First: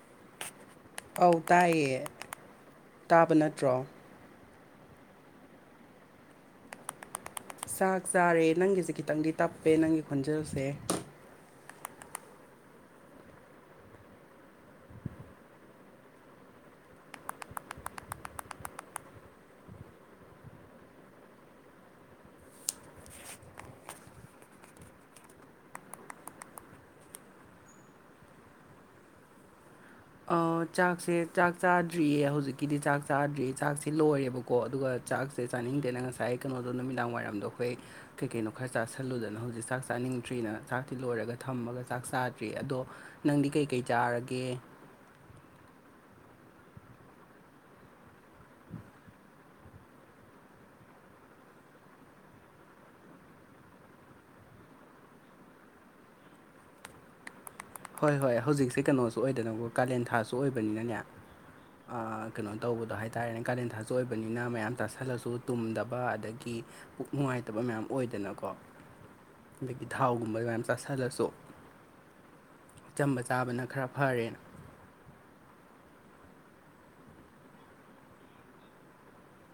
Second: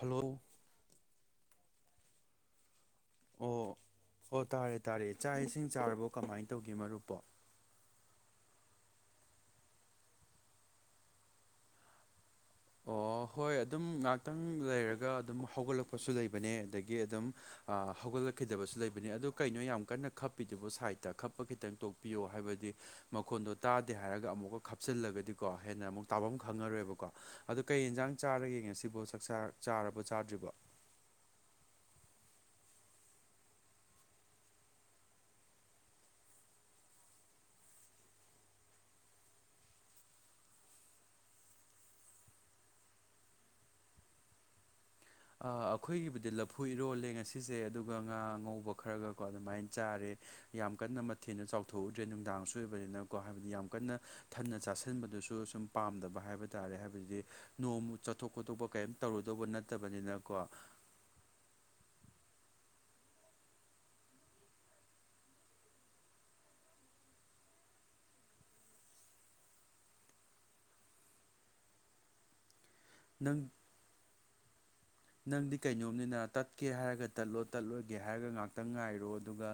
Hello ꯑꯧ ꯇꯥꯏꯌꯦ ꯇꯥꯕ ꯅꯠꯇ꯭ꯔꯣ꯫ ꯍꯣ ꯇꯥꯔꯦ ꯇꯥꯔꯦ ꯆꯥꯛ ꯏꯁꯤꯡ ꯆꯥꯔꯕꯣ ꯀꯃꯥꯏ ꯇꯧꯒꯦ ꯃꯔꯨꯞꯄꯣ꯫ ꯆꯥꯛ ꯆꯥꯔꯦ ꯅꯪꯒꯤꯁꯦ ꯈꯤꯇꯪꯗꯤ ꯇꯞꯄꯦ ꯅꯪꯒꯤ ꯈꯣꯟꯖꯦꯜꯁꯦ꯫ ꯑꯣ ꯍꯣꯏ ꯑꯗꯨꯝ ꯉꯥꯛꯇꯪ ꯂꯩꯔꯒ ꯑꯗꯨꯝ ꯍꯧꯒꯠꯂꯛꯄꯁꯨ ꯂꯩꯕꯅꯦ ꯑꯗꯒꯤ ꯑꯗꯨꯝ ꯍꯧꯒꯠꯂꯛꯈꯤꯗꯕꯁꯨ ꯂꯩꯕꯅꯤ ꯑꯗꯨ ꯀꯩꯅꯣ ꯌꯥꯝ ꯀꯟꯅ ꯈꯞꯄꯤꯗꯨꯕꯨ ꯁꯥꯏꯠꯇ ꯈꯞꯄ ꯈꯤꯇꯪ ꯇꯣꯛꯄꯤꯌꯣ ꯍꯥꯏꯕꯗꯤ ꯃꯈꯣꯟꯗꯣ ꯇꯥꯗꯦ ꯍꯥꯏꯔꯒ ꯑꯃꯨꯛꯀ ꯈꯞꯆꯤꯜꯂꯒꯗꯤꯀꯣ ꯍꯦꯟꯅ ꯑꯃꯨꯛ ꯇꯥꯕꯝ ꯈꯪꯉꯔꯣꯏꯕꯀꯣ꯫ ꯑꯗꯨ ꯀꯩ ꯌꯦꯟꯖꯥꯡ ꯆꯥꯔꯒꯦ ꯉꯁꯤꯕꯨ ꯆꯥꯛ ꯆꯥ ꯆꯥꯔꯕꯣ ꯆꯥꯛ ꯑꯥ ꯆꯥꯛꯁꯦ ꯆꯥꯛ ꯆꯥꯗ꯭ꯔꯤꯌꯦ ꯍꯧꯖꯤꯛꯀꯤꯗꯤ ꯆꯥꯛ ꯆꯥꯗ꯭ꯔꯤ ꯆꯥꯛꯁꯦ ꯂꯣꯏꯔꯦꯕꯀꯣ ꯑꯗꯨꯒ ꯆꯥꯛꯁꯦ ꯆꯥꯅꯤꯡꯗꯦꯅ ꯉꯁꯥꯏ ꯀꯩꯅꯣꯗꯣ ꯅꯨꯃꯤꯗꯥꯡ ꯋꯥꯏꯔꯝꯗꯣ ꯑꯩꯈꯣꯏ ꯀꯩ ꯀꯩꯅꯣ ꯈꯔ ꯆꯥꯥꯁꯤꯜꯂꯨꯗꯅ ꯍꯧꯖꯤꯛ ꯆꯥꯛ ꯆꯥꯅꯤꯡꯗ꯭ꯔꯤꯅ ꯆꯥꯛꯇꯤ ꯂꯣꯏꯔꯒ ꯊꯝꯃꯒ ꯆꯥꯛ ꯆꯥꯗ꯭ꯔꯤ ꯑꯗꯣ ꯅꯪꯗꯤ ꯀꯩꯀꯩ ꯆꯥꯔꯒꯦ꯫ ꯑꯥ ꯑꯩꯈꯣꯏꯒꯤꯕꯨꯗꯤ ꯂꯐꯨ ꯏꯔꯣꯜꯂꯦ ꯉꯁꯤꯁꯦ ꯑꯗꯨꯒ ꯉꯥ ꯑꯉꯧꯕ ꯈꯔꯒꯀꯣ ꯑꯗꯨꯃꯥꯏꯅ ꯆꯥꯔꯦ ꯌꯥꯝ ꯀꯟꯅ ꯃꯊꯦꯟ ꯆꯥꯎꯊꯣꯛꯎꯗ꯭ꯔꯦ ꯅꯨꯡꯗꯥꯡꯁꯨ ꯑꯣꯏꯕꯅꯤꯅꯀꯣ ꯍꯥꯏꯕꯗꯤ ꯌꯥꯝ ꯀꯟꯅ ꯊꯟꯅ ꯆꯥꯁꯤꯟꯕꯗꯨꯁꯨ ꯁꯨꯝ ꯄꯥꯝꯗꯕ ꯍꯥꯏꯕ ꯇꯥꯔꯦ ꯍꯥꯏꯕꯗꯤ ꯅꯣꯡꯃ ꯍꯣꯏ ꯆꯠꯊꯣꯛ ꯍꯣꯏ ꯈꯣꯇꯣꯛꯄ ꯍꯧꯖꯤꯛꯁꯦ ꯀꯩꯝ ꯀꯩꯅꯣꯁꯨ ꯇꯧꯔꯨꯗꯧꯕ ꯅꯠ ꯑꯣꯏꯗꯅꯀꯣ ꯀꯥꯂꯦꯟ ꯊꯥꯁꯨ ꯑꯣꯏꯕꯅꯤꯅꯅꯦ ꯑꯥ ꯀꯩꯅꯣ ꯇꯧꯕꯗꯣ ꯍꯥꯏ ꯇꯥꯔꯦꯅꯦ ꯀꯥꯂꯦꯟ ꯊꯥꯁꯨ ꯑꯣꯏꯕꯅꯤꯅ ꯃꯌꯥꯝ ꯇꯥꯁꯜꯂꯁꯨ ꯇꯨꯝꯗꯕ ꯑꯗꯒꯤ ꯄꯨꯛ ꯅꯨꯡꯉꯥꯏꯇꯕ ꯃꯌꯥꯝ ꯑꯣꯏꯗꯅꯀꯣ ꯑꯗꯒꯤ ꯊꯥꯎꯒꯨꯝꯕ ꯃꯌꯥꯝ ꯆꯥꯥꯁꯜꯂꯁꯨ ꯑꯆꯝꯕ ꯅꯪ ꯆꯥꯕꯅ ꯈꯔ ꯐꯔꯦꯅ꯫ ꯅꯪꯗꯤ ꯀꯩꯅꯣꯝꯅꯤꯅ ꯇꯠꯀꯦ ꯍꯥꯏꯔꯒ ꯇꯠꯂꯣ ꯇꯠꯂꯣꯏꯒꯦ ꯍꯥꯏꯔꯒ ꯉꯥꯛꯇꯪ ꯉꯥꯏꯔꯣ ꯑꯗꯨꯒ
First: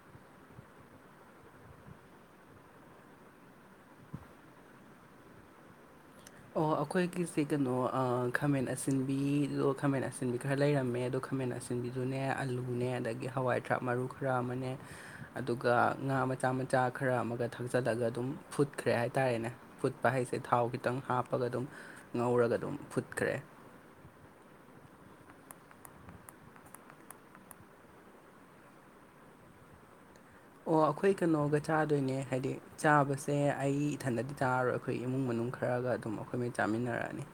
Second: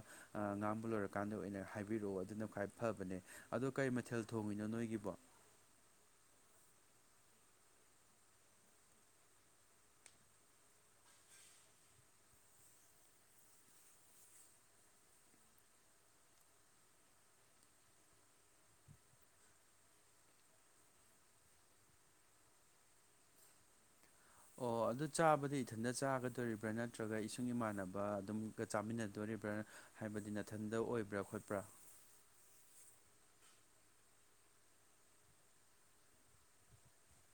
ꯑ ꯉꯥꯡꯕ ꯂꯣꯏꯔꯀꯥꯟꯗ ꯑꯣꯏꯅ ꯍꯥꯏꯕꯤꯔꯛꯑꯣ ꯑꯗꯨꯅ ꯈ꯭ꯋꯥꯏ ꯐꯕꯅꯦ ꯑꯗꯣ ꯀꯩ ꯃꯊꯦꯜ ꯊꯣꯡꯉꯤꯅꯣ ꯅꯣꯏꯒꯤꯕꯣ ꯑꯣ ꯑꯩꯈꯣꯏꯒꯤꯁꯦ ꯀꯩꯅꯣ ꯑꯥ ꯈꯥꯃꯦꯟ ꯑꯁꯤꯟꯕꯤꯗꯣ ꯈꯥꯃꯦꯟ ꯑꯁꯤꯟꯕꯤ ꯈꯔꯥ ꯂꯩꯔꯝꯃꯦ ꯑꯗꯣ ꯈꯥꯃꯦꯟ ꯁꯤꯟꯕꯤꯗꯨꯅꯦ ꯑꯂꯨꯅꯦ ꯑꯗꯒꯤ ꯍꯋꯥꯏ ꯊꯔꯥꯛ ꯃꯔꯨ ꯈꯔ ꯑꯃꯅꯦ ꯑꯗꯨꯒ ꯉꯥ ꯃꯆꯥ ꯃꯆꯥ ꯈꯔ ꯑꯃꯒ ꯊꯥꯛꯆꯜꯂꯒ ꯑꯗꯨꯝ ꯐꯨꯠꯈ꯭ꯔꯦ ꯍꯥꯏꯇꯥꯔꯦꯅꯦ ꯐꯨꯠꯄ ꯍꯥꯏꯁꯦ ꯊꯥꯎ ꯈꯤꯇꯪ ꯍꯥꯞꯄꯒ ꯑꯗꯨꯝ ꯉꯧꯔꯒ ꯑꯗꯨꯝ ꯐꯨꯠꯈ꯭ꯔꯦ ꯑꯣ ꯑꯗꯨ ꯆꯥꯕꯗꯤ ꯏꯊꯟꯇ ꯆꯥꯒꯗꯣꯔꯤꯕ꯭ꯔꯥ ꯅꯠꯇ꯭ꯔꯒ ꯏꯁꯨꯡ ꯏꯃꯥꯟꯅꯕ ꯑꯗꯨꯝꯒ ꯆꯥꯃꯤꯟꯅꯗꯣꯔꯤꯕ꯭ꯔꯥ ꯍꯥꯏꯕꯗꯤ ꯅꯠ ꯑꯣ ꯑꯩꯈꯣꯏ ꯀꯩꯅꯣꯒ ꯆꯥ ꯗꯣꯏꯅꯦ ꯍꯥꯏꯗꯤ ꯆꯥꯕꯁꯦ ꯑꯩ ꯏꯊꯟꯗꯗꯤ ꯆꯥꯔꯔꯣꯏ ꯑꯩꯈꯣꯏ ꯏꯃꯨꯡ ꯃꯅꯨꯡ ꯈꯔꯒ ꯑꯗꯨꯝ ꯑꯩꯈꯣꯏ ꯃꯩ ꯆꯥꯃꯤꯟꯅꯔꯅꯤ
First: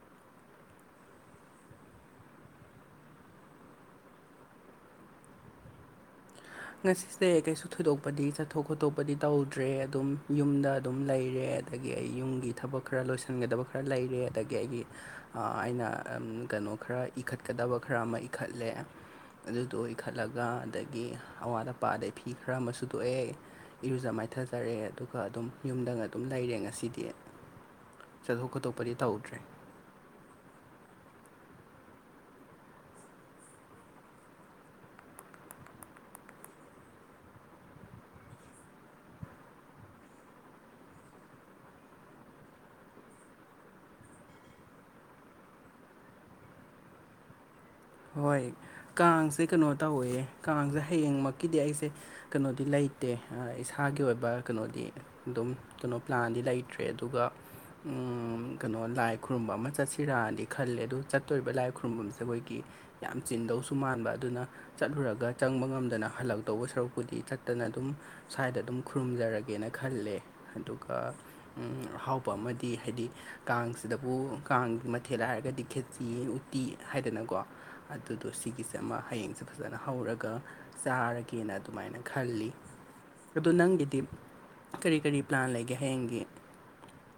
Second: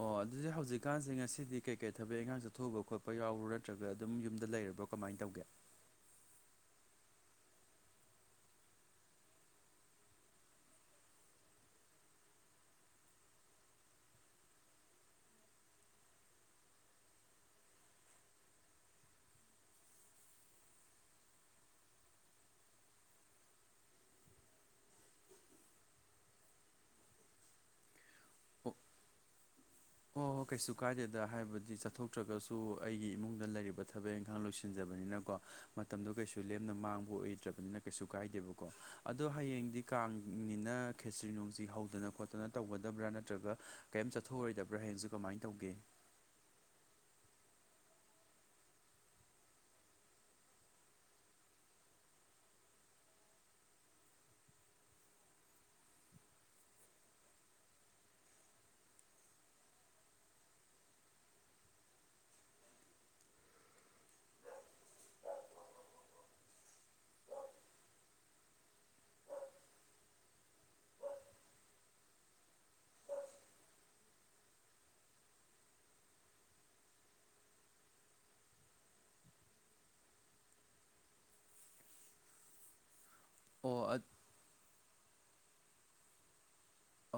ꯑꯣ ꯑꯗꯨꯗꯤ ꯍꯧꯖꯤꯛꯀꯥꯟꯁꯦ ꯉꯁꯤꯗꯤ ꯀꯩꯀꯩ ꯊꯕꯛ ꯏꯪꯈꯥꯡ ꯆꯠꯊꯣꯛꯎꯕ ꯈꯣꯠꯄ ꯌꯥꯎꯕꯔ ꯅꯠꯇ꯭ꯔꯒ ꯑꯗꯨꯝ ꯌꯨꯝꯗ ꯂꯩꯔꯕꯣ ꯀꯃꯥꯏ ꯇꯧꯒꯦ ꯉꯁꯤꯁꯦ ꯀꯩꯁꯨ ꯊꯣꯏꯗꯣꯛꯄꯗꯤ ꯆꯠꯊꯣꯛ ꯈꯣꯠꯇꯣꯛꯄꯗꯤ ꯇꯧꯗ꯭ꯔꯦ ꯑꯗꯨꯝ ꯌꯨꯝꯗ ꯑꯗꯨꯝ ꯂꯩꯔꯦ ꯑꯗꯒꯤ ꯑꯩ ꯌꯨꯝꯒꯤ ꯊꯕꯛ ꯈꯔ ꯂꯣꯏꯁꯤꯟꯒꯗꯕ ꯈꯔ ꯂꯩꯔꯦ ꯑꯗꯒꯤ ꯑꯩꯒꯤ ꯑꯥ ꯑꯩꯅ ꯑꯝ ꯀꯩꯅꯣ ꯈꯔ ꯏꯈꯠꯀꯗꯕ ꯈꯔ ꯑꯃ ꯏꯈꯠꯂꯦ ꯑꯗꯨꯗꯣ ꯏꯈꯠꯂꯒ ꯑꯗꯒꯤ ꯑꯋꯥꯠ ꯑꯄꯥ ꯑꯗꯒꯤ ꯐꯤ ꯈꯔ ꯑꯃꯥ ꯁꯨꯗꯣꯛꯑꯦ ꯏꯔꯨꯖ ꯃꯥꯏꯊꯖꯔꯦ ꯑꯗꯨꯒ ꯑꯗꯨꯝ ꯌꯨꯝꯗꯒ ꯑꯗꯨꯝ ꯂꯩꯔꯦ ꯉꯁꯤꯗꯤ ꯆꯠꯊꯣꯛ ꯀꯣꯠꯊꯣꯛꯄꯗꯤ ꯇꯧꯗ꯭ꯔꯦ ꯍꯣ ꯍꯣ ꯀꯩꯁꯨ ꯀꯥꯏꯗꯦꯗ ꯍꯥꯏꯕꯗꯤ ꯆꯠꯊꯣꯛꯇ꯭ꯔꯒꯁꯨ ꯑꯩꯒꯤ ꯏꯃꯨꯡꯗ ꯂꯩꯔꯤꯕ ꯊꯕꯛ ꯏꯪꯈꯥꯡ ꯂꯣꯏꯁꯤꯟꯖꯕꯅꯤꯅꯀꯣ ꯃꯇꯝꯗꯣ ꯀꯩꯁꯨ ꯂꯦꯝꯅ ꯃꯥꯡꯕ ꯑꯣꯏꯗ꯭ꯔꯕꯅꯤꯅ ꯀꯩꯁꯨ ꯀꯥꯏꯗꯦꯕꯀꯣ ꯑꯗꯣ ꯍꯌꯦꯡꯗꯤ ꯀꯥꯡꯅꯤꯅ ꯈꯦꯆ꯭ꯔꯤ ꯅꯨꯡꯆ꯭ꯔꯤ ꯍꯧꯗꯅ ꯈꯣꯠꯇꯅ ꯇꯧꯒꯗꯕ꯭ꯔꯥ ꯅꯠꯇ꯭ꯔꯒ ꯀꯦꯝ ꯆꯠꯊꯣꯛꯑꯣꯏꯗꯕ ꯕ꯭ꯔ ꯍꯌꯦꯡꯁꯦ ꯀꯃꯥꯏꯅ ꯇꯧꯒꯦ ꯍꯣꯏ ꯀꯥꯡꯁꯦ ꯀꯩꯅꯣ ꯇꯧꯋꯦ ꯀꯥꯡꯁꯦ ꯍꯌꯦꯡꯃꯛꯀꯤꯗꯤ ꯑꯩꯁꯦ ꯀꯩꯅꯣꯗꯤ ꯂꯩꯇꯦ ꯑꯥ ꯏꯁꯥꯒꯤ ꯑꯣꯏꯕ ꯀꯩꯅꯣꯗꯤ ꯑꯗꯨꯝ ꯀꯩꯅꯣ ꯄ꯭ꯂꯥꯟꯗꯤ ꯂꯩꯇ꯭ꯔꯦ ꯑꯗꯨꯒ ꯎꯝ ꯀꯩꯅꯣ ꯂꯥꯏ ꯈꯨꯔꯨꯝꯕ ꯑꯃ ꯆꯠꯁꯤꯔꯗꯤ ꯈꯜꯂꯦ ꯑꯗꯨ ꯆꯠꯇꯣꯔꯤꯕ ꯂꯥꯏ ꯈꯨꯔꯨꯝꯐꯝꯁꯦ ꯑꯩꯈꯣꯏꯒꯤ ꯌꯥꯝ ꯆꯤꯟꯗꯧꯁꯨ ꯃꯥꯟꯕ ꯑꯗꯨꯅ ꯆꯠꯂꯨꯔꯒ ꯆꯪꯕ ꯉꯝꯗꯅ ꯍꯜꯂꯛꯇꯧꯕ ꯁꯔꯨꯛꯄꯨꯗꯤ ꯆꯠꯇꯅ ꯑꯗꯨꯝ ꯁ꯭ꯋꯥꯏꯗ ꯑꯗꯨꯝ ꯈꯨꯔꯨꯝꯖꯔꯒꯦꯅ ꯈꯜꯂꯦ ꯑꯗꯨꯒ ꯎꯝ ꯑꯍꯥꯎꯕ ꯑꯃꯗꯤ ꯍꯥꯏꯗꯤ ꯀꯥꯡꯁꯤꯗꯕꯨ ꯀꯥꯡꯒꯤ ꯃꯊꯦꯜ ꯍꯥꯏꯔꯒꯗꯤ ꯈꯦꯠꯆꯤ ꯇꯤ ꯍꯥꯏꯗꯅꯀꯣ ꯑꯗꯨꯗꯣ ꯁꯤꯒꯤꯁꯦ ꯑꯃ ꯍꯌꯦꯡꯁꯦ ꯐꯖꯅ ꯍꯧꯔꯒ ꯆꯥꯔꯒꯦꯅ ꯑꯗꯨꯃꯥꯏꯅ ꯈꯜꯂꯤ ꯑꯗꯨ ꯑꯣ ꯅꯪꯒꯤꯗꯤ ꯑꯠ ꯀꯔꯤ ꯀꯔꯤ ꯄ꯭ꯂꯥꯟ ꯂꯩꯒꯦ ꯍꯌꯦꯡꯒꯤ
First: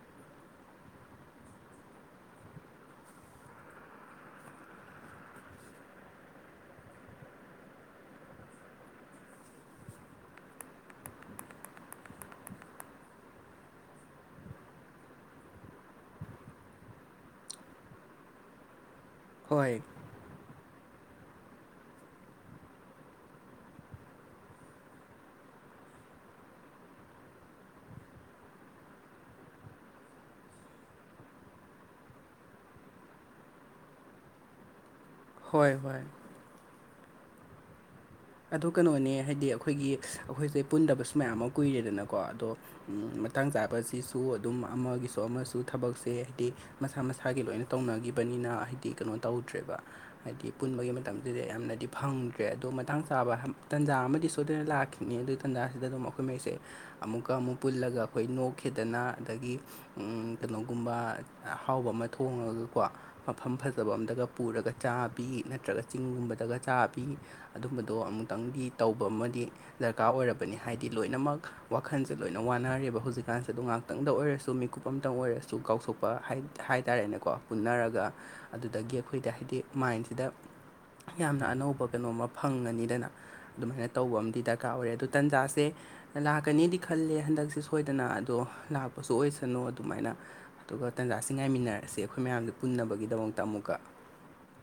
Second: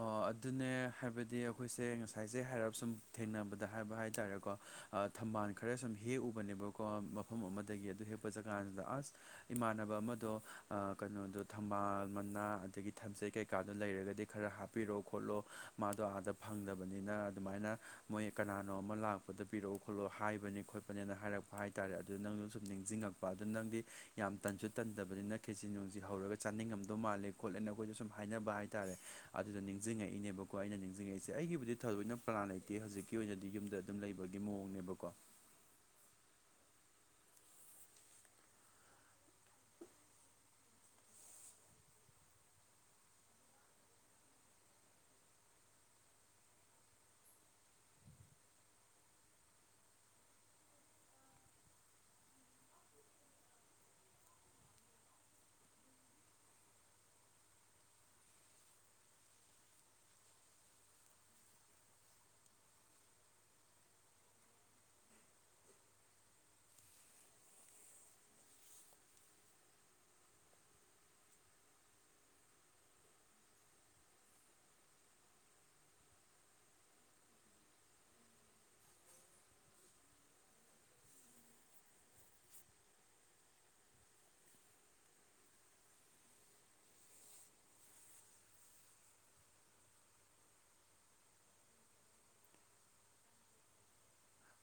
ꯑꯣ ꯑꯗꯨꯅꯦ ꯍꯥꯏꯕꯗꯤ ꯑꯩꯈꯣꯏꯁꯦ ꯉꯁꯥꯏꯁꯦ ꯍꯥꯏꯔꯞ ꯁꯨꯝ ꯊꯦꯡꯅꯕꯗ ꯍꯥꯏꯕ ꯍꯥꯏ ꯇꯥꯔꯦꯀꯣ ꯑꯥ ꯊꯝꯕꯥꯜ ꯈꯔ ꯁꯨꯝ ꯍꯦꯛꯎꯕꯅꯦꯕꯀꯣ ꯃꯐꯝ ꯑꯃꯗꯒꯤ ꯑꯗꯨ ꯍꯦꯛꯄ ꯆꯠꯀꯥꯟꯁꯤꯗ ꯑꯁ ꯏꯃꯥꯟꯅꯕ ꯑꯃꯗꯣ ꯑꯥ ꯀꯩꯅꯣꯗꯣ ꯊꯝꯕꯥꯜ ꯃꯅꯥ ꯑꯗꯒꯤ ꯊꯝꯖꯦꯠ ꯀꯩꯀꯥꯗꯣ ꯂꯩꯔꯒꯗꯤ ꯈꯔ ꯍꯥꯞꯄꯤꯔꯣ ꯈꯣꯠꯂꯣ ꯃꯥꯗꯣ ꯑꯥꯗ ꯐꯪꯗꯕꯅꯤꯅ ꯑꯗꯨꯃꯥꯏꯅ ꯃꯣꯏ ꯀꯅꯥꯅꯣ ꯑꯃ ꯂꯥꯛ ꯄꯗ ꯄꯤꯔꯛꯑꯣ ꯍꯣꯏ ꯈꯣꯠꯂꯣ ꯍꯥꯏꯕꯅꯦ ꯈꯣꯠꯄꯅꯦꯅ ꯍꯥꯏꯔꯛꯄ ꯍꯥꯏꯇꯥꯔꯦ ꯑꯗꯨ ꯅꯪꯗꯣ ꯁꯨꯝ ꯅꯤꯡꯁꯤꯡꯉꯛꯄ ꯑꯗꯨ ꯅꯪꯗꯤ ꯌꯥꯝ ꯇꯟꯁꯨ ꯇꯟꯗꯕꯅꯤꯅ ꯈꯦꯆꯤ ꯅꯨꯡꯆꯤ ꯍꯧꯔꯒ ꯆꯥꯅꯤꯡꯉꯝꯗꯧ ꯃꯥꯜꯂꯦ ꯈꯣꯠꯂꯦꯅ ꯑꯩꯈꯣꯏꯗꯨ ꯁꯨꯝ ꯍꯥꯏꯅꯕ ꯍꯥꯏꯇꯥꯔꯦ ꯑꯗꯨꯗ ꯅꯤꯡꯁꯤꯡꯉꯛꯏꯅꯦꯕꯀꯣ ꯑꯩꯅ ꯅꯤꯡꯁꯤꯡꯉꯛꯏꯁꯦ ꯑꯩꯒꯤꯕꯨꯗꯤ ꯊꯋꯣꯏꯅ ꯄ꯭ꯂꯥꯟ ꯂꯩꯇꯦ ꯍꯧꯖꯤꯛꯀꯤ ꯑꯣꯏꯅꯗꯤ ꯌꯨꯝꯗ ꯑꯗꯨꯝ ꯂꯩꯕꯒꯤ ꯃꯑꯣꯡꯅꯦꯕꯀꯣ ꯍꯣꯏ ꯍꯣꯏ ꯑꯗꯣ ꯀꯩꯅꯣꯅꯦ ꯍꯥꯏꯗꯤ ꯑꯩꯈꯣꯏꯒꯤ ꯑꯩꯈꯣꯏꯁꯦ ꯄꯨꯟꯗꯕꯁꯨ ꯃꯌꯥꯝ ꯑꯃ ꯀꯨꯏꯔꯦꯗꯅꯀꯣ ꯑꯗꯣ ꯃꯇꯥꯡ ꯆꯥꯕꯁꯤꯁꯨ ꯑꯗꯨꯝ ꯑꯃꯒꯤꯁꯨ ꯑꯃꯁꯨ ꯊꯕꯛꯁꯦ ꯍꯥꯏꯗꯤ ꯃꯁꯥ ꯃꯁꯥꯒꯤ ꯂꯣꯏꯅ ꯇꯧꯅꯒꯤꯕꯅꯤꯅ ꯍꯥꯏꯗꯤ ꯀꯩꯅꯣ ꯇꯧꯗ꯭ꯔꯦꯕ ꯍꯥꯏꯗꯤ ꯄꯨꯟꯕꯒꯤ ꯃꯇꯝꯗꯨꯗ ꯌꯥꯝꯅꯗꯤ ꯐꯪꯗ꯭ꯔꯦ ꯑꯗꯨ ꯃꯇꯥꯡ ꯆꯥꯕ ꯇꯟꯖꯥ ꯑꯃꯗꯤ ꯁꯣꯏꯗꯅ ꯂꯥꯛꯈꯤꯅꯤ ꯑꯗꯨ ꯇꯥꯟꯖꯥꯁꯤꯗꯗꯨꯝ ꯑꯩꯈꯣꯏ ꯃꯩꯁꯦ ꯑꯃꯨꯛꯀ ꯑꯃꯨꯛ ꯄꯨꯜꯂꯒ ꯑꯈꯣꯏ ꯅꯣꯛꯈꯦꯗꯅ ꯑꯗꯒꯤ ꯎꯝ ꯀꯩꯅꯣꯒꯨꯝꯕ ꯑꯍꯥꯎꯕ ꯑꯃ ꯊꯣꯡꯉꯒꯀꯣ ꯃꯐꯝ ꯐꯖꯕ ꯑꯝꯗꯒ ꯄꯨꯔꯒ ꯆꯥꯕꯤ ꯅꯠꯇ꯭ꯔꯒ ꯆꯤꯡꯒꯨꯝꯕꯗꯒ ꯆꯥꯕꯤ ꯑꯗꯨꯝꯕ ꯗꯣ ꯑꯃꯨꯛꯇꯪꯗꯤ ꯇꯧꯕ ꯑꯃꯗꯤ ꯗꯔꯀꯥꯔ ꯑꯣꯏꯔꯕꯅꯤ ꯍꯥꯏꯗꯤ ꯂꯣꯏꯅꯃꯛ ꯋꯥꯈꯟꯁꯦ ꯂꯣꯏꯅ ꯋꯥꯅꯔꯦꯕ ꯍꯧꯖꯤꯛꯀꯥꯟꯁꯦ ꯑꯗꯨ ꯉꯥꯛ ꯇꯪꯗ ꯑꯣꯏꯔꯁꯨ ꯃꯤꯀꯨꯞ ꯑꯝꯇꯪ ꯑꯣꯏꯔꯁꯨ ꯀꯥꯎꯊꯣꯛꯄ ꯍꯥꯏ ꯍꯥꯏꯇꯥꯔꯦꯅꯦꯀꯣ ꯄꯨꯟꯅꯔꯒ ꯑꯗꯨꯗꯒꯤ ꯑꯩꯈꯣꯏꯗ ꯍꯥꯏꯗꯤ ꯃꯥꯏꯟꯁꯤꯗ ꯌꯥꯝꯅ ꯑꯅꯧꯕ ꯀꯩꯅꯣꯝꯃꯥ ꯐ ꯐꯪꯉꯅꯤꯗꯅ ꯑꯗꯨꯃꯥꯏꯅ ꯇꯧꯕ ꯑꯝꯗꯤ ꯗꯔꯀꯥꯔ ꯑꯣꯏꯔꯦ ꯑꯗꯨ ꯇꯟꯖꯥꯁꯦ ꯂꯥꯛꯀꯅꯤꯗꯤ ꯈꯜꯂꯦ ꯍꯟꯗꯛꯁꯦ ꯁꯣꯏꯗꯅ ꯑꯗꯣ ꯂꯥꯛꯄꯁꯨ ꯑꯣꯏꯁꯅꯣ ꯑꯗꯨꯃꯥꯏꯅ ꯑꯗꯨꯒ ꯇꯟꯖꯥꯁꯤ ꯉꯥꯏꯃꯤꯟꯅꯔꯁꯦ ꯑꯩꯈꯣꯏ ꯃꯌꯥꯝꯒꯤ ꯄꯨꯟꯅꯕꯒꯤꯗꯃꯛꯇ ꯑꯃꯨꯛꯀ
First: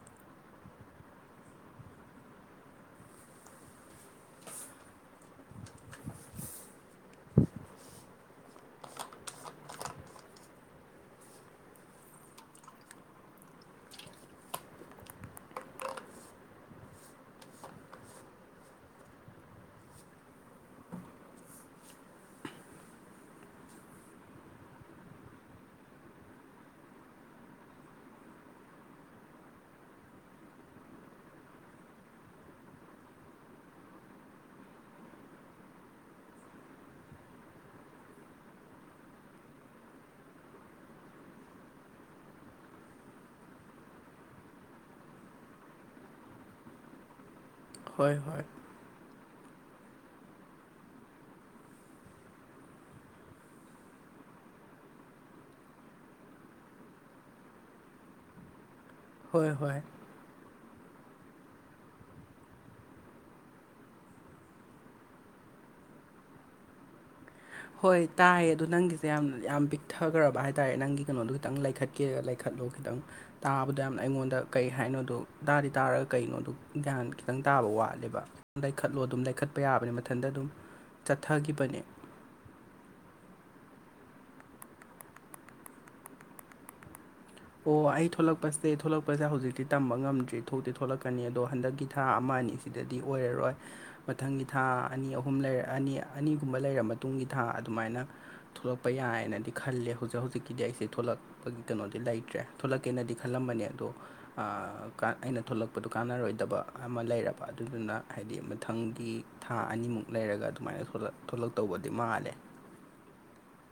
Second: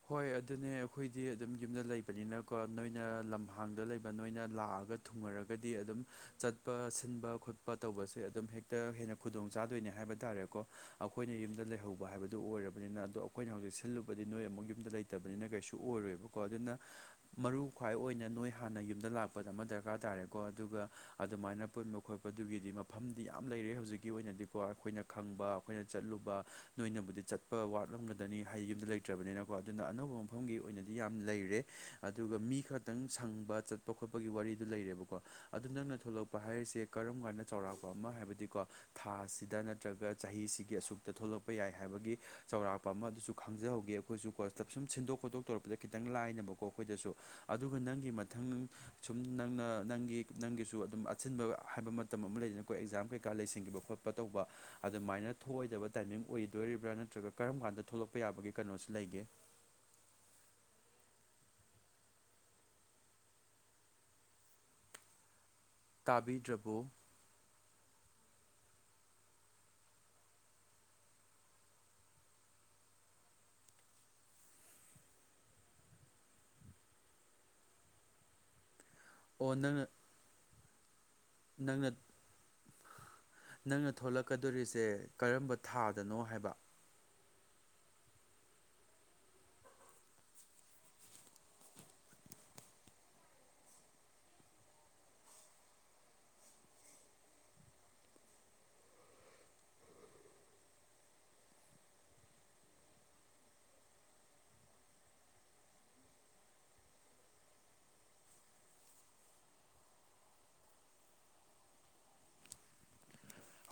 ꯍꯣꯏ ꯑꯗꯨꯅꯦ ꯑꯈꯣꯏꯗꯤ ꯑꯗꯨꯝ ꯌꯨꯝꯗ ꯂꯩꯕꯅꯤꯅꯀꯣ ꯅꯣꯏꯅ ꯂꯝꯍꯥꯡꯗ ꯂꯩꯕ ꯅꯣꯏꯅ ꯂꯥꯛꯑꯒ ꯊꯨꯡꯉꯔꯒꯗꯤ ꯑꯗꯨꯝ ꯆꯠꯄ ꯁꯤꯟꯕ ꯈꯣꯠꯄ ꯇꯧꯕꯁꯦ ꯑꯗꯨꯝ ꯍꯦꯛꯇ ꯍꯦꯟꯅ ꯈꯨꯗꯣꯡ ꯆꯥꯗꯣꯏꯅꯦ ꯍꯥꯏꯕ ꯇꯥꯔꯦꯀꯣ ꯑꯈꯣꯏꯅ ꯌꯨꯝꯗ ꯂꯩꯍꯧꯕ ꯍꯥꯏꯕꯗꯨ ꯑꯣꯏꯔꯕꯅꯤꯅ ꯑꯗꯣ ꯈꯣꯏꯅ ꯍꯧꯖꯤꯛ ꯁꯤꯜꯂꯨꯕꯗꯤ ꯅꯣꯏ ꯑꯃꯨꯛ ꯌꯨꯝꯗ ꯂꯩꯇꯕꯅꯤꯅ ꯀꯩꯁꯨ ꯑꯣꯏꯔꯣꯏꯕꯀꯣ ꯑꯗꯨꯅ ꯃꯔꯨ ꯈ꯭ꯋꯥꯏ ꯑꯣꯏꯅ ꯅꯣꯏ ꯍꯥꯟꯅ ꯌꯨꯝꯗ ꯂꯥꯛꯄ ꯗꯃ ꯗꯔꯀꯥꯔ ꯇꯥꯔꯦꯀꯣ ꯑꯗꯨꯒ ꯑꯗꯨꯃꯥꯏꯅ ꯄꯨꯟꯕ ꯈꯣꯠꯄꯗꯨꯒꯤꯗꯤ ꯃꯐꯝꯗꯤ ꯌꯥꯝ ꯂꯩꯔꯦ ꯍꯧꯖꯤꯛꯀꯤ ꯑꯣꯏꯅꯗꯤꯀꯣ ꯑꯩꯈꯣꯏꯅ ꯈꯪꯕ ꯑꯩꯈꯣꯏꯅ ꯆꯠꯂꯨꯕ ꯅꯣꯏꯅꯕꯨꯗꯤ ꯆꯠꯄ ꯋꯥꯠꯂꯝꯒꯗꯅꯤ ꯍꯩ ꯌꯨꯝꯗ ꯂꯩꯇ꯭ꯔꯕꯅꯤꯅ ꯀꯣ ꯑꯗꯨꯅ ꯑꯅꯧꯕ ꯃꯐꯝꯒꯤ ꯑꯣꯏꯅꯗꯤ ꯌꯥꯝ ꯂꯩꯔꯦ ꯑꯗꯨꯒ ꯃꯤ ꯈꯛꯇꯪ ꯁꯪꯕ ꯆꯠ ꯄ ꯈꯣꯠꯄꯒꯤ ꯋꯥꯔꯤꯗꯣ ꯂꯩꯔꯦꯕꯀꯣ ꯑꯗꯨ ꯅꯪꯅ ꯊꯣꯛꯂꯛꯄ ꯍꯥꯏꯔꯤꯁꯦ ꯀꯔꯝ ꯒꯥꯟꯗ ꯆꯥꯎꯔꯥꯛꯄ ꯑꯃ ꯍꯥꯏꯕꯗꯤꯀꯣ ꯊꯥꯁꯤꯗ ꯅꯠꯇ꯭ꯔꯒ ꯆꯍꯤꯁꯤꯒꯤ ꯑꯁꯨꯛꯇ ꯊꯣꯛꯂꯛꯄ ꯌꯥꯏ ꯍꯥꯏꯕꯒꯤ ꯆꯥꯎꯔꯥꯛꯄ ꯑꯃ ꯑꯗꯨꯁꯨ ꯈꯪꯖꯍꯧꯒꯦ ꯈꯣꯏꯁꯨꯀꯣ ꯆꯞꯁꯨꯝ ꯁꯤꯟꯗꯣꯛ ꯈꯣꯠꯇꯣꯛ ꯇꯧꯔꯛꯄꯗ ꯈꯤꯇꯪ ꯂꯥꯏꯅꯕꯀꯣ ꯑꯩꯈꯣꯏꯗꯁꯨ ꯑꯗꯨꯒ ꯅꯪꯒꯤ ꯍꯣꯏ ꯍꯣꯏ ꯃꯊꯪ ꯁꯨꯝ ꯅꯪꯅ ꯅꯪꯒꯤ ꯅꯪꯒꯤꯁꯨ ꯑꯗꯨꯝ ꯑꯆꯤꯟꯕ ꯍꯥꯏꯕ ꯃꯇꯝ ꯑꯃꯥ ꯂꯩꯗꯅ ꯀꯣ ꯑꯦꯛꯖꯥꯝ ꯀꯩꯀꯥ ꯂꯩꯁꯤꯟꯈꯤꯕ ꯈꯣꯠ ꯄ ꯇꯧꯕ ꯑꯗꯨꯃꯥꯏꯅ ꯊꯣꯛꯑꯣꯏꯗꯕ ꯇꯥꯏꯃꯤꯡ ꯑꯣꯏꯗꯣꯔꯤꯕ꯭ꯔꯥ ꯅꯠꯇ꯭ꯔꯒ ꯀꯔꯝ ꯒꯥꯟꯗ ꯊꯣꯛꯂꯛꯄ ꯌꯥꯕꯒꯤ ꯀꯩꯅꯣꯁꯦ ꯂꯩꯒꯦ ꯍꯣꯏ ꯍꯣꯏ ꯇꯥꯕꯤꯗ꯭ꯔꯕꯣ ꯍꯣꯏ ꯇꯥꯏꯌꯦ ꯑꯗꯣ ꯅꯪꯒꯤꯖꯦ ꯌꯥꯝ ꯌꯥꯝ ꯄꯤꯛꯊꯒꯔ꯭ꯕ ꯍꯥꯏꯇꯥꯔꯦ ꯅꯪꯒꯤ ꯀꯩꯅꯣꯗꯣ ꯈꯤꯇꯪ ꯂꯩꯈꯠꯀꯦꯒ ꯂꯩꯈꯠꯂꯣ ꯈꯤꯇꯪ ꯇꯥꯕꯗꯣ ꯌꯥꯝ ꯑꯩꯉꯣꯟꯗ ꯀꯩ ꯍꯥꯏꯅꯣꯗꯣ ꯇꯥꯗꯤ ꯇꯥꯔ ꯀꯩꯅꯣꯗꯨ ꯒ꯭ꯌꯥꯟ ꯈꯤꯇꯪ ꯇꯥꯕ ꯋꯥꯠꯂꯦꯕꯥ ꯂꯩꯈꯠꯂꯣ ꯑꯗꯨꯝ ꯑꯣ ꯂꯩꯈꯠꯄ ꯅꯪꯅ ꯌꯥꯕꯅꯦ ꯃꯊꯟꯗ ꯑꯗꯨꯝ ꯆꯠꯊꯒꯤꯕꯅꯦ ꯅꯪꯅ ꯅꯪꯅ ꯊꯣꯂꯛꯀꯗꯣꯔꯤꯁꯦ ꯀꯔꯝꯕ ꯊꯥꯗꯅꯣ ꯍꯥꯏꯕ ꯑꯣ ꯑꯩ ꯊꯣꯂꯛꯄꯁꯦ ꯊꯣꯂꯛꯄꯁꯦ ꯍꯧꯖꯤꯛꯇꯤ ꯇꯝꯕ ꯉꯝꯗ꯭ꯔꯤ ꯊꯣꯛꯇꯤ ꯊꯣꯛꯂꯛꯀꯅꯤ ꯑꯗꯣ ꯍꯟꯗꯛꯀꯤ ꯊꯥ ꯑꯃꯥ ꯑꯅꯤꯁ ꯗꯗꯤ ꯑꯣꯏꯔꯔꯣꯏ ꯃꯊꯪꯒꯤ ꯊꯥ ꯑꯅꯤ ꯑꯍꯨꯝ ꯂꯩꯔ ꯑꯅꯤ ꯑꯅꯤꯒꯨꯝꯕ ꯂꯩꯔꯝ ꯃꯇꯨꯡꯒꯤ ꯊꯥ ꯑꯗꯨꯃꯥꯏꯅ ꯊꯣꯂꯛꯄ ꯌꯥꯏꯅꯗꯤ ꯈꯜꯂꯦ ꯍꯧꯖꯤꯛ ꯍꯧꯖꯤꯛꯀꯤꯗꯤ ꯑꯩꯁꯦ ꯊꯣꯛꯂꯛꯄꯒꯤ ꯀꯩꯅꯣꯗꯤ ꯂꯩ ꯇꯔ꯭ꯦ ꯊꯣꯛꯂꯛꯀꯦꯅꯗꯤ ꯈꯜꯂꯝꯕꯅꯦ ꯑꯗꯣ ꯑꯥ ꯀꯥꯟ ꯑꯩꯅ ꯊꯣꯂꯛꯄꯗꯣ ꯀꯥꯟꯅꯔꯣꯏꯗꯕ ꯑꯃꯥ ꯂꯩꯔꯕ ꯑꯗꯨꯗꯨꯅ ꯍꯥꯏꯗꯤ ꯃꯊꯪꯒꯤ ꯊꯥ ꯑꯅꯤꯃꯨꯛ ꯂꯩꯔꯒ ꯑꯗꯨꯃꯥꯏꯅ ꯊꯣꯂꯛ ꯊꯣꯂꯛꯇꯧꯕꯗꯤ ꯃꯥꯜꯂꯦ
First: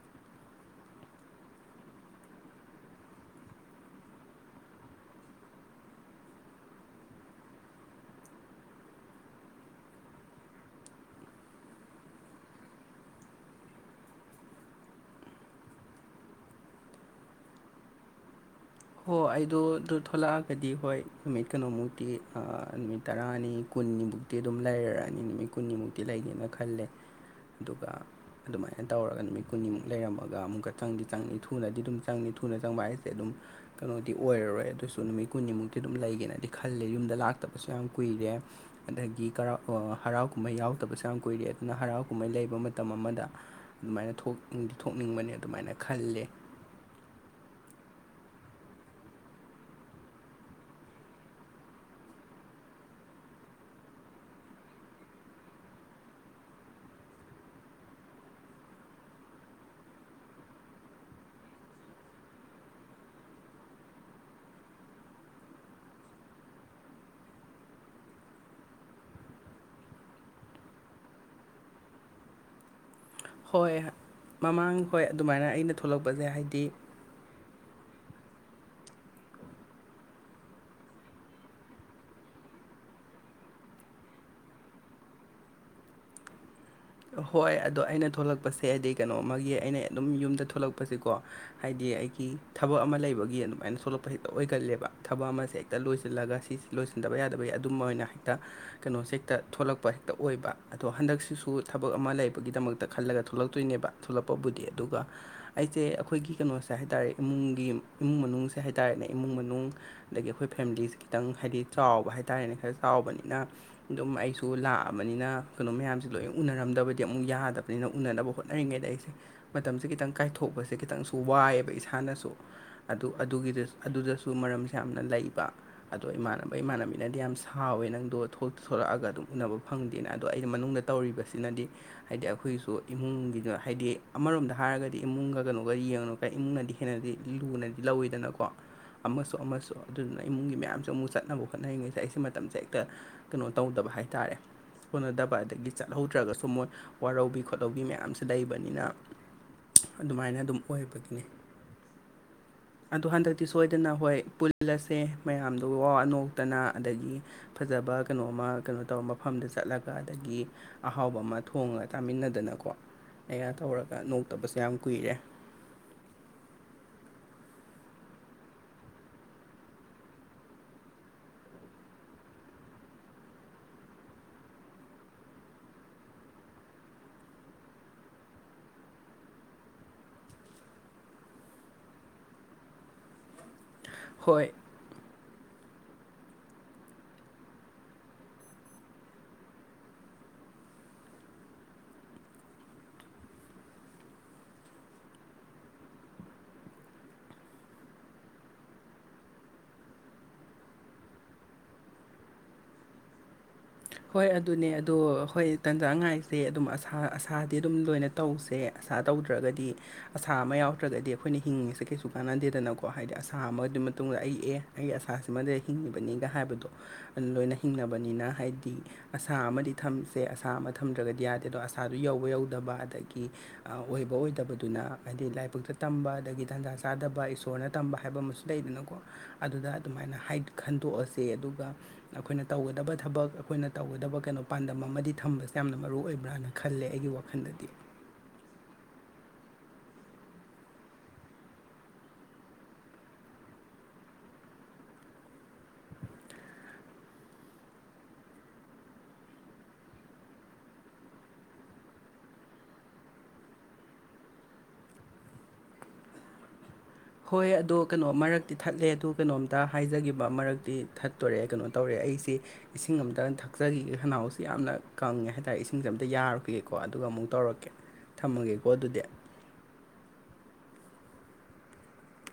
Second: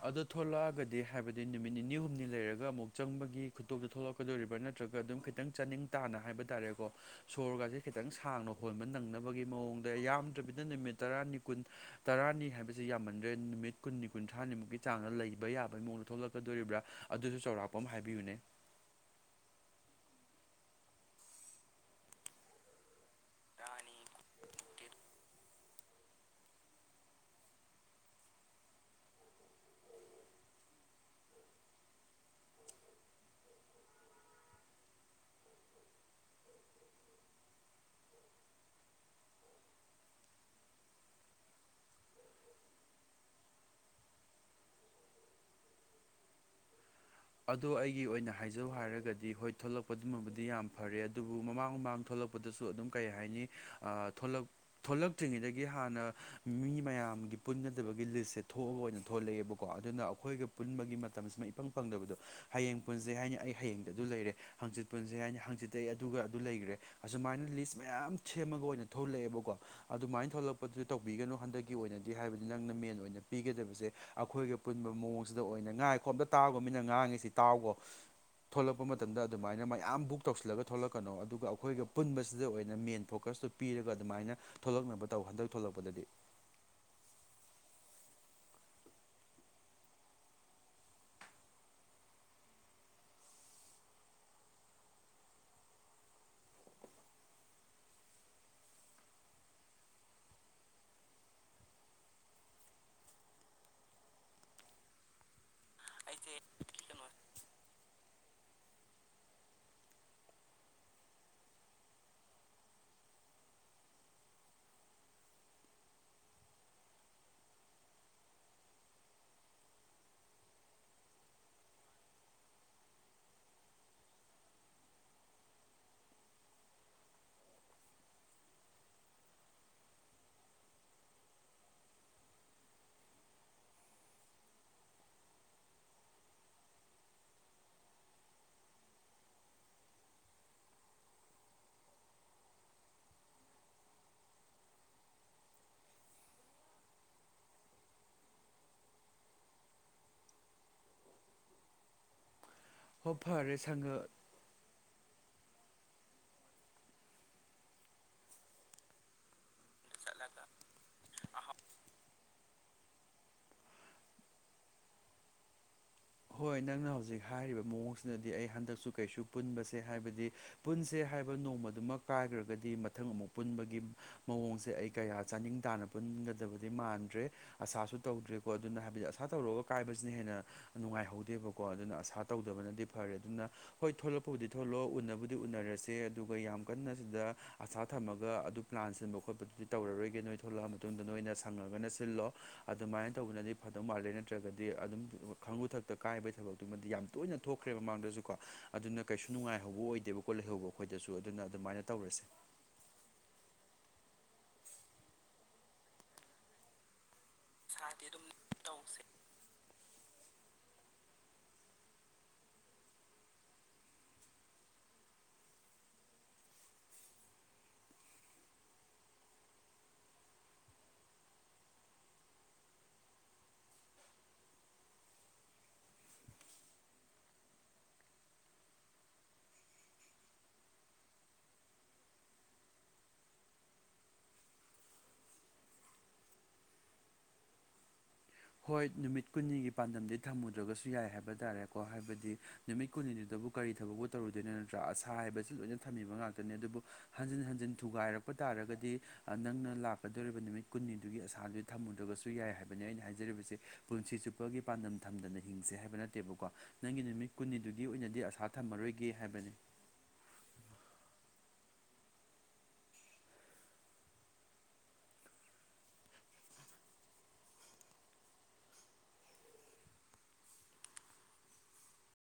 ꯑꯗꯨ ꯊꯣꯛꯂꯛꯑꯒꯗꯤ ꯍꯥꯏꯕꯗꯤ ꯅꯨꯃꯤꯠ ꯅꯤꯅꯤ ꯍꯨꯝꯅꯤ ꯂꯩꯔꯒ ꯑꯃꯨꯛ ꯆꯪꯕꯒꯤ ꯈꯨꯇꯣꯛꯇꯤ ꯊꯣꯛꯂꯛ ꯀꯗꯣꯔꯤꯕꯔ꯭ ꯅꯠꯇ꯭ꯔꯒ ꯑꯗꯨꯝ ꯈꯤꯇꯪ ꯆꯥꯅꯤꯡ ꯇꯥꯅ ꯍꯥꯏꯕ ꯇꯥꯔꯦꯀꯣ ꯁꯣꯔꯒꯁꯦ ꯈꯤꯇꯪ ꯁꯥꯡꯅ ꯍꯣꯟꯕ ꯅꯪꯅꯕꯒꯤ ꯃꯑꯣꯡꯗ ꯌꯥꯝꯗ꯭ꯔꯕꯤꯗ ꯅꯨꯃꯤꯠ ꯇꯔꯥꯅꯤ ꯀꯨꯟ ꯇꯔꯥꯅꯤ ꯍꯥꯏꯕꯖꯦ ꯌꯥꯝꯃꯟꯗ꯭ꯔꯦ ꯅꯨꯃꯤꯠ ꯀꯨꯟꯅꯤ ꯀꯨꯟ ꯊꯥꯅꯤꯃꯨꯛꯀꯤ ꯆꯥꯡꯗ ꯂꯩꯕ ꯌꯥꯕꯩ ꯃꯑꯣꯡꯗ ꯊꯣꯛꯂꯛꯀꯗꯣꯔꯤꯕ꯭ꯔꯥ ꯑꯗꯨꯁꯨ ꯆꯧꯔꯥꯛꯄ ꯑꯝ ꯍꯥꯏꯕꯤꯌꯨꯅꯦ ꯍꯣ ꯑꯩꯗꯣ ꯑꯗꯨ ꯊꯣꯂꯛꯑꯒꯗꯤ ꯍꯣꯏ ꯅꯨꯃꯤꯠ ꯀꯩꯅꯣꯃꯨꯛꯇꯤ ꯑꯥ ꯅꯨꯃꯤꯠ ꯇꯔꯥꯅꯤ ꯀꯨꯟꯅꯤꯃꯨꯛꯇꯤ ꯑꯗꯨꯝ ꯂꯩꯔꯛꯑꯅꯤ ꯅꯨꯃꯤꯠ ꯀꯨꯟꯅꯤꯃꯨꯛꯇꯤ ꯂꯩꯒꯦꯅ ꯈꯜꯂꯦ ꯑꯗꯨꯒ ꯑꯗꯨꯃꯥꯏꯅ ꯇꯧꯔꯒ ꯅꯨꯃꯤꯠ ꯀꯨꯟꯅꯤꯃꯨꯛ ꯂꯩꯔꯝꯃꯒ ꯑꯃꯨꯛꯀ ꯆꯪꯗꯤ ꯆꯪꯅꯤ ꯊꯨꯅꯗꯤ ꯑꯗꯨꯝ ꯆꯪꯅꯤ ꯊꯨꯅ ꯆꯪꯕ ꯍꯥꯏꯁꯦ ꯑꯗꯨꯝ ꯀꯩꯅꯣꯗꯤ ꯑꯣꯏꯔꯔꯣꯏ ꯑꯗꯨꯁꯨ ꯅꯨꯃꯤꯠ ꯀꯨꯟꯅꯤꯃꯨꯛꯇꯤ ꯑꯗꯨꯝ ꯂꯩꯒꯦꯅꯗꯤ ꯈꯜꯂꯦ ꯌꯨꯝꯗ ꯂꯥꯛꯇꯕꯁꯨ ꯌꯥꯝ ꯀꯨꯏꯔꯦ ꯑꯗꯒꯤ ꯀꯔꯥꯎ ꯑꯥ ꯍꯔꯥꯎ ꯀꯨꯝꯍꯩ ꯌꯥꯎꯗꯕꯁꯨ ꯌꯥꯝ ꯀꯨꯏꯔꯦ ꯑꯗꯨꯅ ꯍꯔꯥꯎ ꯀꯨꯝꯍꯩ ꯂꯩꯕ ꯃꯇꯝ ꯑꯃꯥꯗ ꯑꯗꯨꯃꯥꯏꯅ ꯊꯣꯛꯇꯤ ꯊꯣꯛꯅꯤꯡꯕꯅꯦ ꯑꯗꯨꯃꯥꯏꯅ ꯈꯜꯂꯦ ꯑꯗꯣ ꯑꯩꯒꯤ ꯑꯣꯏꯅ ꯍꯥꯏꯖꯧ ꯍꯥꯏꯔꯒꯗꯤ ꯍꯣꯏ ꯊꯣꯛꯂꯛꯄꯗꯨꯃꯕꯨꯗꯤ ꯌꯥꯝ ꯐꯔꯦ ꯑꯗꯨꯕꯨ ꯃꯃꯥꯡ ꯃꯃꯥꯡ ꯊꯣꯛꯂꯛ ꯄꯗꯁꯨ ꯑꯗꯨꯝ ꯀꯩ ꯍꯥꯏꯅꯤ ꯑꯥ ꯊꯣꯛꯂꯛ ꯊꯣꯛꯂꯛꯇ꯭ꯔꯤꯉꯩꯗꯒꯤ ꯍꯥꯟꯅ ꯃꯤ ꯃꯌꯥꯝꯒꯤ ꯄꯨꯟꯒꯗꯕꯒꯤ ꯂꯤꯁꯁꯦ ꯊꯣꯛꯒ ꯑꯣꯏꯅ ꯊꯣꯛꯂꯛꯑꯦꯕ ꯀꯣ ꯑꯗꯨꯅ ꯑꯩꯈꯣꯏꯒ ꯄꯨꯟꯕꯒꯤ ꯃꯇꯝꯁꯤꯃꯥ ꯏꯐꯪ ꯐꯪꯗꯕꯗꯣ ꯍꯌꯦꯡ ꯄꯨꯟꯖꯦ ꯍꯥꯏꯅꯤ ꯑꯩ ꯍꯌꯦꯡꯗꯨ ꯑꯗꯨ ꯂꯩꯔꯦ ꯍꯥꯡꯆꯤꯠ ꯄꯨꯟꯖꯦ ꯍꯥꯏꯅꯤ ꯍꯥꯡꯆꯤꯠꯇꯤ ꯑꯩ ꯑꯗꯨꯒ ꯑꯗꯨ ꯂꯩꯒ꯭ꯔꯦ ꯑꯁꯨꯃꯥꯏꯅ ꯂꯤꯁ ꯃꯌꯥꯝ ꯁꯦꯝꯃꯒ ꯑꯣꯏꯅ ꯊꯣꯛꯂꯛꯑꯦꯕꯀꯣ ꯑꯗꯨꯃꯥꯏ ꯊꯣꯛꯂꯛꯄꯗꯨ ꯇꯧꯕꯤꯒꯅꯨ ꯍꯟꯗꯛꯀꯤ ꯑꯣꯏꯅꯗꯤ ꯍꯥꯏꯕꯗꯤ ꯅꯪꯅ ꯃꯦꯟ ꯑꯣꯏꯅ ꯍꯣꯏ ꯄꯤꯒꯗꯕꯁꯦ ꯑꯩꯈꯣꯏꯒꯤ ꯃꯃꯥꯡ ꯄꯨꯟꯕ ꯍꯣꯏ ꯃꯑꯣꯡꯁꯤꯗ ꯑꯗꯨꯃꯥꯏꯅ ꯑꯣꯏꯅ ꯑꯩꯅ ꯉꯥꯏꯈꯣ ꯊꯣꯛꯂꯛꯄꯁꯦ ꯑꯝꯇ ꯇꯥꯒꯣ ꯍꯥꯏꯗꯤ ꯃꯤꯅ ꯉꯥꯡꯉꯤꯁꯤ ꯇꯥꯎꯒꯣ ꯊꯣꯛꯂꯛꯄ ꯃꯇꯝꯗ ꯑꯗꯨꯃꯥꯏꯅ ꯃꯌꯥꯝ ꯕꯨꯛ ꯇꯧꯁꯤꯜꯂꯒ ꯊꯣꯛꯂꯛꯀꯅꯣ ꯑꯗꯨꯒ ꯑꯩꯈꯣꯏꯒ ꯄꯨꯟꯕꯁꯤꯗ ꯑꯣꯏꯅ ꯃꯦꯟ ꯐꯣꯀꯁꯇꯨ ꯄꯤꯔꯒ ꯑꯗꯨꯃꯥꯏꯅ ꯊꯣꯛꯂꯛꯅꯕ ꯇꯧ ꯍꯟꯗꯛ ꯊꯣꯛꯂꯛꯄꯗꯗꯤ ꯍꯣꯏ ꯑꯗꯣ ꯑꯩꯅ ꯊꯣꯛꯂꯛꯄꯁꯦ ꯍꯥꯏꯗꯤ ꯀꯩꯅꯣ ꯑꯃꯒꯤ ꯑꯩꯅ ꯑꯗꯨꯝ ꯌꯨꯝꯗ ꯊꯣꯛꯂꯛꯄꯖꯤꯀꯣ ꯍꯥꯏꯗꯤ ꯑꯩꯒꯤ ꯊꯕꯛ ꯑꯃ ꯂꯩꯕꯒꯤ ꯑꯗꯨꯃꯥꯏꯅ ꯊꯣꯛꯂꯛꯄ ꯍꯦꯛꯇ ꯑꯣꯏꯒꯜꯂꯦꯕ ꯊꯕꯛ ꯑꯃꯁꯦ ꯍꯦꯛꯇ ꯂꯣꯏꯁꯤꯜꯂꯒ ꯁꯤ ꯂꯣꯏꯁꯤꯟꯗꯕ ꯌꯥꯗꯕꯒꯤ ꯑꯗꯨꯝꯕ ꯑꯣꯏꯅ ꯍꯦꯛꯇ ꯀꯩꯅꯣꯁꯦ ꯍꯦꯛꯇ ꯊꯣꯛꯂꯛꯄ ꯍꯦꯛꯇ ꯑꯣꯏꯕ ꯑꯗꯣ ꯍꯟꯗꯛꯁꯤꯁꯨ ꯊꯕꯛ ꯑꯃ ꯂꯩꯕꯒꯤꯗꯃꯛꯇ ꯈꯜꯂꯒ ꯊꯣꯛꯂꯛꯇꯣꯏꯅꯦꯕ ꯊꯣꯛꯂꯛꯄꯕꯨꯗꯤ ꯑꯗꯨꯒ ꯑꯩꯁꯦ ꯑꯈꯣꯏꯒꯤ ꯀꯩꯅꯣꯁꯦ ꯍꯥꯏꯇꯥꯔꯦ ꯏꯃꯨꯡꯒꯤ ꯏꯃꯨꯡ ꯃꯅꯨꯡꯁꯦ ꯍꯥꯏꯇꯥꯔꯦꯅꯦ ꯏꯃꯨꯡ ꯃꯅꯨꯡ ꯑꯗꯒꯤ ꯑꯈꯣꯏ ꯐꯦꯃꯤꯂꯤꯁꯦ ꯈꯤꯇꯪ ꯍꯥꯏꯗꯤ ꯆꯥꯎꯕ ꯍꯥꯏꯇꯥꯥꯔꯦꯅꯦ ꯈꯔ ꯆꯥꯎꯕꯅꯤꯅ ꯑꯗꯨꯝ ꯑꯩꯁꯨ ꯂꯥꯛꯑꯕꯅꯤꯅ ꯀꯩꯅꯣ ꯃꯌꯥꯝꯁꯤ ꯂꯣꯏ ꯎꯅꯔꯝꯗꯕꯗꯤ ꯑꯃꯨꯛ ꯌꯥꯗꯕꯅꯤꯅ ꯎꯅꯥꯅꯕ ꯍꯣꯠꯅꯔꯤꯉꯩꯗ ꯑꯩꯁꯦ ꯃꯇꯝꯁꯤ ꯈꯤꯇꯪ ꯀꯥꯏꯊꯣꯛꯄꯁꯦ ꯈꯤꯇꯪꯁꯨ ꯋꯥꯏꯌꯦꯕ ꯏꯁꯥꯅꯁꯨ ꯑꯗꯨ ꯑꯗꯨꯒꯤꯗꯁꯨ ꯑꯗꯨꯗꯁꯨ ꯃꯔꯝꯁꯦ ꯌꯥꯝꯅ ꯂꯩꯕ ꯑꯗꯣ ꯏꯃꯥꯟꯅꯕ ꯏꯃꯥꯟꯅꯕꯤꯅꯗꯤ ꯌꯥꯝ ꯁꯥꯎꯋꯦ ꯅꯪꯗꯣ ꯊꯣꯛꯇꯤ ꯊꯣꯛꯂꯛꯑꯒ ꯑꯗꯨꯝ ꯎꯅꯕ ꯐꯪ ꯗꯦꯅ ꯑꯗꯣ ꯑꯩꯅ ꯃꯅꯨꯡꯗ ꯇꯧꯔꯤꯕꯁꯤꯅꯗꯤ ꯍꯥꯏꯗꯤ ꯑꯩꯈꯣꯏꯒꯤꯁꯨ ꯏꯃꯨꯡꯒꯤꯗ ꯍꯥꯏꯗꯤ ꯑꯃꯔꯣꯝꯗ ꯍꯥꯏꯔꯒꯗꯤ ꯏꯃꯨꯡꯒ ꯀꯩꯅꯣꯒ ꯌꯦꯡꯅ ꯏꯃꯨꯡꯅꯗꯤ ꯍꯦꯟꯅꯗꯤ ꯂꯨꯅꯗꯤ ꯂꯧꯋꯤꯗꯅꯀꯣ ꯑꯃꯁꯨ ꯑꯃꯁꯨ ꯑꯗꯨꯗꯨꯅ ꯏꯃꯨꯡꯒꯤ ꯃꯌꯥꯝꯁꯨ ꯑꯃꯨꯛ ꯆꯠꯅꯕ ꯍꯣꯠꯅꯔꯤꯉꯩꯗ ꯑꯩꯁꯦ ꯃꯇꯝꯁꯦ ꯍꯦꯛꯇ ꯀꯩꯅꯣ ꯇꯧꯗꯕ ꯍꯥꯏ ꯇꯥꯔꯦ ꯀꯣꯟꯅꯗꯕ ꯑꯗꯒꯤ ꯆꯠ ꯍꯧꯗ꯭ꯔꯒꯁꯨ ꯃꯣꯏ ꯋꯥꯔꯧꯕꯤ ꯈꯣꯠꯂꯧꯕꯤ ꯃꯌꯥꯝꯁꯤ ꯂꯩꯕꯅꯤꯅ ꯑꯗꯨꯃꯥꯏꯅ ꯑꯗꯨꯝ ꯑꯣꯏꯕꯒꯤꯅꯦ ꯑꯗꯨ ꯍꯣ ꯍꯟꯗꯛꯇꯤ ꯐꯔꯦ ꯁꯣꯏꯗꯅ ꯁꯪꯒ ꯍꯣꯏ ꯄꯨꯜ ꯂꯁꯦ ꯃꯌꯥꯝꯗꯣ ꯋꯥꯋꯥ ꯅꯣꯛꯇꯅ ꯑꯗꯒꯤ ꯐꯖꯕ ꯀꯩꯅꯣ ꯑꯃ ꯀꯩꯅꯣ ꯇꯧꯔꯒ ꯃꯐꯝꯗ ꯆꯠꯂꯒ ꯑꯗꯒꯤ ꯑꯍꯥꯎꯕ ꯑꯃ ꯊꯣꯡꯉꯒ ꯆꯥꯃꯤꯟꯅꯗꯅꯀꯣ ꯑꯩꯒ ꯇꯧꯔꯒ ꯅꯣꯛꯇꯕꯁꯨ ꯌꯥꯝ ꯀꯨꯏꯔꯦ ꯍꯣꯏ ꯅꯪꯅ ꯍꯧꯖꯤꯛ ꯍꯥꯏꯔꯤꯕ ꯃꯑꯣꯡꯁꯤꯅꯗꯤ ꯑꯩ ꯍꯟꯗꯛꯁꯨ ꯀꯩꯁꯨ ꯄꯨꯟꯕꯁꯦ ꯍꯥꯏꯕꯗꯤ ꯄꯨꯟꯁꯦ ꯍꯥꯏꯕ ꯅꯣꯡꯃꯥꯗꯨꯃꯥ ꯀꯥꯏꯒꯔꯥꯒꯗꯤ ꯃꯊꯪ ꯑꯃꯨꯛ ꯄꯨꯟꯕꯒꯤ ꯃꯑꯣꯡꯁꯦ ꯑꯩ ꯀꯌꯥ ꯆꯥꯅꯤꯡ ꯇꯥꯅ ꯄꯨꯟꯒꯗꯕꯗꯤ ꯃꯥꯟꯗ꯭ꯔꯦ ꯑꯁꯥꯁꯨ ꯇꯧꯗ꯭ꯔꯦꯀꯣ ꯑꯗꯨꯅ ꯍꯥꯏꯕꯗꯤ ꯑꯁꯥ ꯇꯧꯔꯨꯔꯒ ꯀꯥꯏꯕꯁꯤꯅ ꯍꯦꯟꯅ ꯅꯨꯡꯉꯥꯏꯍꯧꯗꯦꯕꯀꯣ ꯑꯗꯨꯅ ꯑꯁꯥ ꯇꯧꯗꯕꯅꯗꯤ ꯐꯔꯦ ꯑꯗꯨꯅ ꯍꯣꯏ ꯊꯣꯛꯂꯛꯄꯕꯨꯗꯤ ꯊꯣꯛꯂꯣ ꯎꯟꯅꯕꯨꯗꯤ ꯎꯅꯔꯁꯤ [unintelligible] ꯑꯗꯨꯒ ꯌꯥꯝ ꯀꯟꯅ ꯁꯤꯗ ꯑꯁꯥ ꯊꯝꯃꯒ ꯑꯗꯨ ꯄ꯭ꯂꯥꯟ ꯁꯤꯟꯕ ꯈꯣꯠꯄꯗꯨꯗꯤ ꯇꯧꯔꯔꯣꯏꯒꯦ ꯅꯣꯏ ꯊꯣꯛꯂꯛꯑ ꯃꯇꯨꯡꯗ ꯅꯣꯏꯅ ꯁꯪꯉꯒꯅ ꯁꯤꯜꯂꯣ ꯑꯗꯨꯃꯥꯏꯅ ꯇꯧꯕꯅꯗꯤ ꯐꯗꯧ ꯃꯥꯜꯂꯦ ꯅꯠꯇ꯭ꯔꯒꯗꯤ ꯑꯗꯨꯝ ꯈꯥꯉꯨ ꯊꯛꯇ ꯀꯥꯏꯕꯩ ꯊꯕꯛꯇꯨꯃꯗꯤ ꯌꯥꯝ ꯇꯣꯏꯅ ꯊꯣꯛꯈ꯭ꯔꯦ ꯃꯃꯥꯡꯗꯁꯨꯀꯣ ꯑꯗꯨꯅ ꯀꯩꯁꯨ ꯅꯨꯡꯉꯥꯏꯍꯧꯕ ꯑꯣꯏꯗꯦꯕ ꯀꯣ ꯂꯩꯍꯧꯕ ꯑꯈꯣꯏꯗꯁꯨ ꯑꯗꯨꯅ ꯑꯗꯨꯃꯥꯏꯅ ꯇꯧꯔꯁꯤ ꯍꯣꯏ ꯑꯗꯨꯅꯦ ꯑꯗꯣ ꯍꯣꯏ ꯇꯥꯟꯖ ꯉꯥꯏ [unintelligible] ꯑꯗꯨꯝ ꯑꯁꯥ ꯑꯁꯥꯗꯤ ꯑꯗꯨꯝ ꯂꯣꯏꯅ ꯇꯧꯁꯦ ꯑꯁꯥ ꯇꯧꯗ꯭ꯔꯒꯗꯤ ꯑꯁꯥ ꯑꯃ ꯌꯥꯎꯇ꯭ꯔꯒꯗꯤ ꯑꯈꯣꯏꯅ ꯍꯤꯡꯉꯤꯁꯦ ꯀꯩꯁꯨ ꯀꯥꯟꯅꯗꯦꯗꯅꯀꯣ ꯍꯥꯏꯗꯤ ꯑꯁꯥ ꯑꯃꯗꯨ ꯃꯇꯨꯡꯗ ꯑꯩ ꯑꯦ ꯑꯩ ꯑꯁꯥꯁꯤꯃꯗ ꯍꯤꯡꯉꯤꯕꯅꯤꯒ ꯍꯥꯏꯕꯗꯣ ꯑꯗꯨ ꯂꯣꯏꯅ ꯍꯤꯡꯅꯕꯅꯤꯅ ꯍꯥꯏ ꯑꯁꯥ ꯑꯃꯗꯤ ꯊꯝꯁꯦ ꯑꯁꯥ ꯑꯃ ꯊꯝꯗ꯭ꯔꯒꯗꯤ ꯌꯥꯗꯦꯗꯣ ꯑꯁꯥꯗꯨ ꯌꯧꯕ ꯌꯧꯗꯕ ꯑꯗꯒꯤ ꯑ ꯑꯣꯏꯕ ꯑꯣꯏꯗꯕꯗꯨꯅ ꯍꯥꯏꯗꯤ ꯂꯥꯏꯕꯛꯇ ꯇꯝꯕ ꯑꯗꯒꯤ ꯇꯟꯖꯥ ꯆꯥꯗꯕ ꯏꯁꯣꯔꯅ ꯇꯝꯕ ꯍꯥꯏꯕ ꯑꯃꯁꯨ ꯂꯩꯗꯅꯀꯣ ꯑꯗꯨꯅ ꯑꯗꯨꯃꯥꯏꯅ ꯍꯥꯢ ꯈꯟꯗꯣꯛꯑꯁꯦ ꯑꯗꯨꯒ ꯑꯈꯣꯏꯅ ꯇꯧꯒꯗꯕ ꯊꯕꯛ ꯑꯈꯣꯏꯅ ꯇꯧꯒꯗꯕ ꯀꯩꯅꯣ ꯄꯥꯟꯗꯝ ꯑꯃꯗꯤ ꯊꯝꯕꯁꯦ ꯌꯥꯝꯅ ꯃꯔꯨ ꯑꯣꯏꯕ꯭ꯔꯥꯅ ꯈꯜꯂꯦ ꯑꯩꯒꯤ ꯋꯥꯈꯜꯗꯗꯤ ꯍꯣꯏ ꯅꯨꯃꯤꯠ ꯀꯨꯟꯅꯤꯒꯤ ꯄꯥꯟꯗꯝꯗꯤ ꯊꯝꯃꯨꯗ꯭ꯔꯒꯁꯨ ꯌꯥꯏ ꯍꯥꯏꯕ ꯇꯥꯔꯦꯀꯣ ꯍꯥꯏꯕꯗꯤ ꯅꯨꯃꯤꯠ ꯀꯨꯟꯅꯤꯗꯕꯨ ꯀꯔꯤ ꯊꯕꯛꯄꯨ ꯇꯧꯔꯨꯗꯣꯏꯅꯣ ꯅꯠꯇ꯭ꯔꯥ ꯑꯁꯥ ꯍꯥꯏꯕꯁꯤ ꯂꯣꯏꯅ ꯊꯝꯃꯤꯕ ꯉꯥꯛꯇꯅꯤ ꯑꯗꯨꯕꯨ ꯍꯟꯖꯤꯟ ꯍꯟꯖꯤꯟ ꯊꯨꯒꯥꯏꯔꯛꯄ ꯇꯥꯔꯒꯗꯤ ꯅꯪꯅ ꯂꯥꯛꯀꯗꯣꯔꯤꯕ ꯅꯨꯃꯤꯠ ꯀꯨꯟꯅꯤꯗꯨꯒꯤ ꯑꯁꯥꯗꯨ ꯊꯝꯃꯨꯗ꯭ꯔꯒꯁꯨ ꯌꯥꯏ ꯍꯥꯏꯕꯅꯤ ꯑꯩꯅ ꯍꯥꯏ ꯖꯔꯤꯕꯁꯦ ꯄꯨꯟꯁꯤ ꯆꯨꯞꯄꯒꯤ ꯄꯥꯟꯗꯝ ꯊꯝꯗꯅ ꯍꯤꯡꯁꯦ ꯍꯥꯏꯕ ꯅꯠꯇꯦꯕꯀꯣ ꯅꯪꯒꯤ ꯅꯨꯃꯤꯠ ꯍꯣꯏ ꯑꯗꯣ ꯀꯨꯟꯅꯤꯗꯨꯒꯤ ꯑꯣꯏꯅꯗꯤ ꯑꯁꯥ ꯊꯝꯃꯔꯣꯏꯒꯦ ꯍꯥꯏꯕꯅꯦ ꯍꯥꯏꯖꯒꯦꯕ ꯃꯔꯛꯇꯤ ꯊꯠꯇꯣꯔꯦ ꯀꯩꯅꯣ ꯇꯧꯔꯦ ꯑꯩꯁꯤ ꯏꯁꯤꯡ ꯑꯝꯇ ꯊꯛꯆꯒꯤꯒꯦ ꯈꯅꯥꯎꯁꯤ ꯌꯥꯝꯅ ꯀꯪꯉꯦ ꯍꯥꯏꯇꯥꯔꯦ ꯏꯁꯤꯡꯁꯦ ꯑꯝꯇ ꯌꯥꯔꯨꯈꯤꯒꯦꯀꯣ ꯑꯗꯨꯒ ꯑꯃꯨꯛ ꯇꯧꯔꯛꯀꯦ ꯊꯝꯃꯒꯦꯀꯣ ꯑꯗꯨꯗꯤ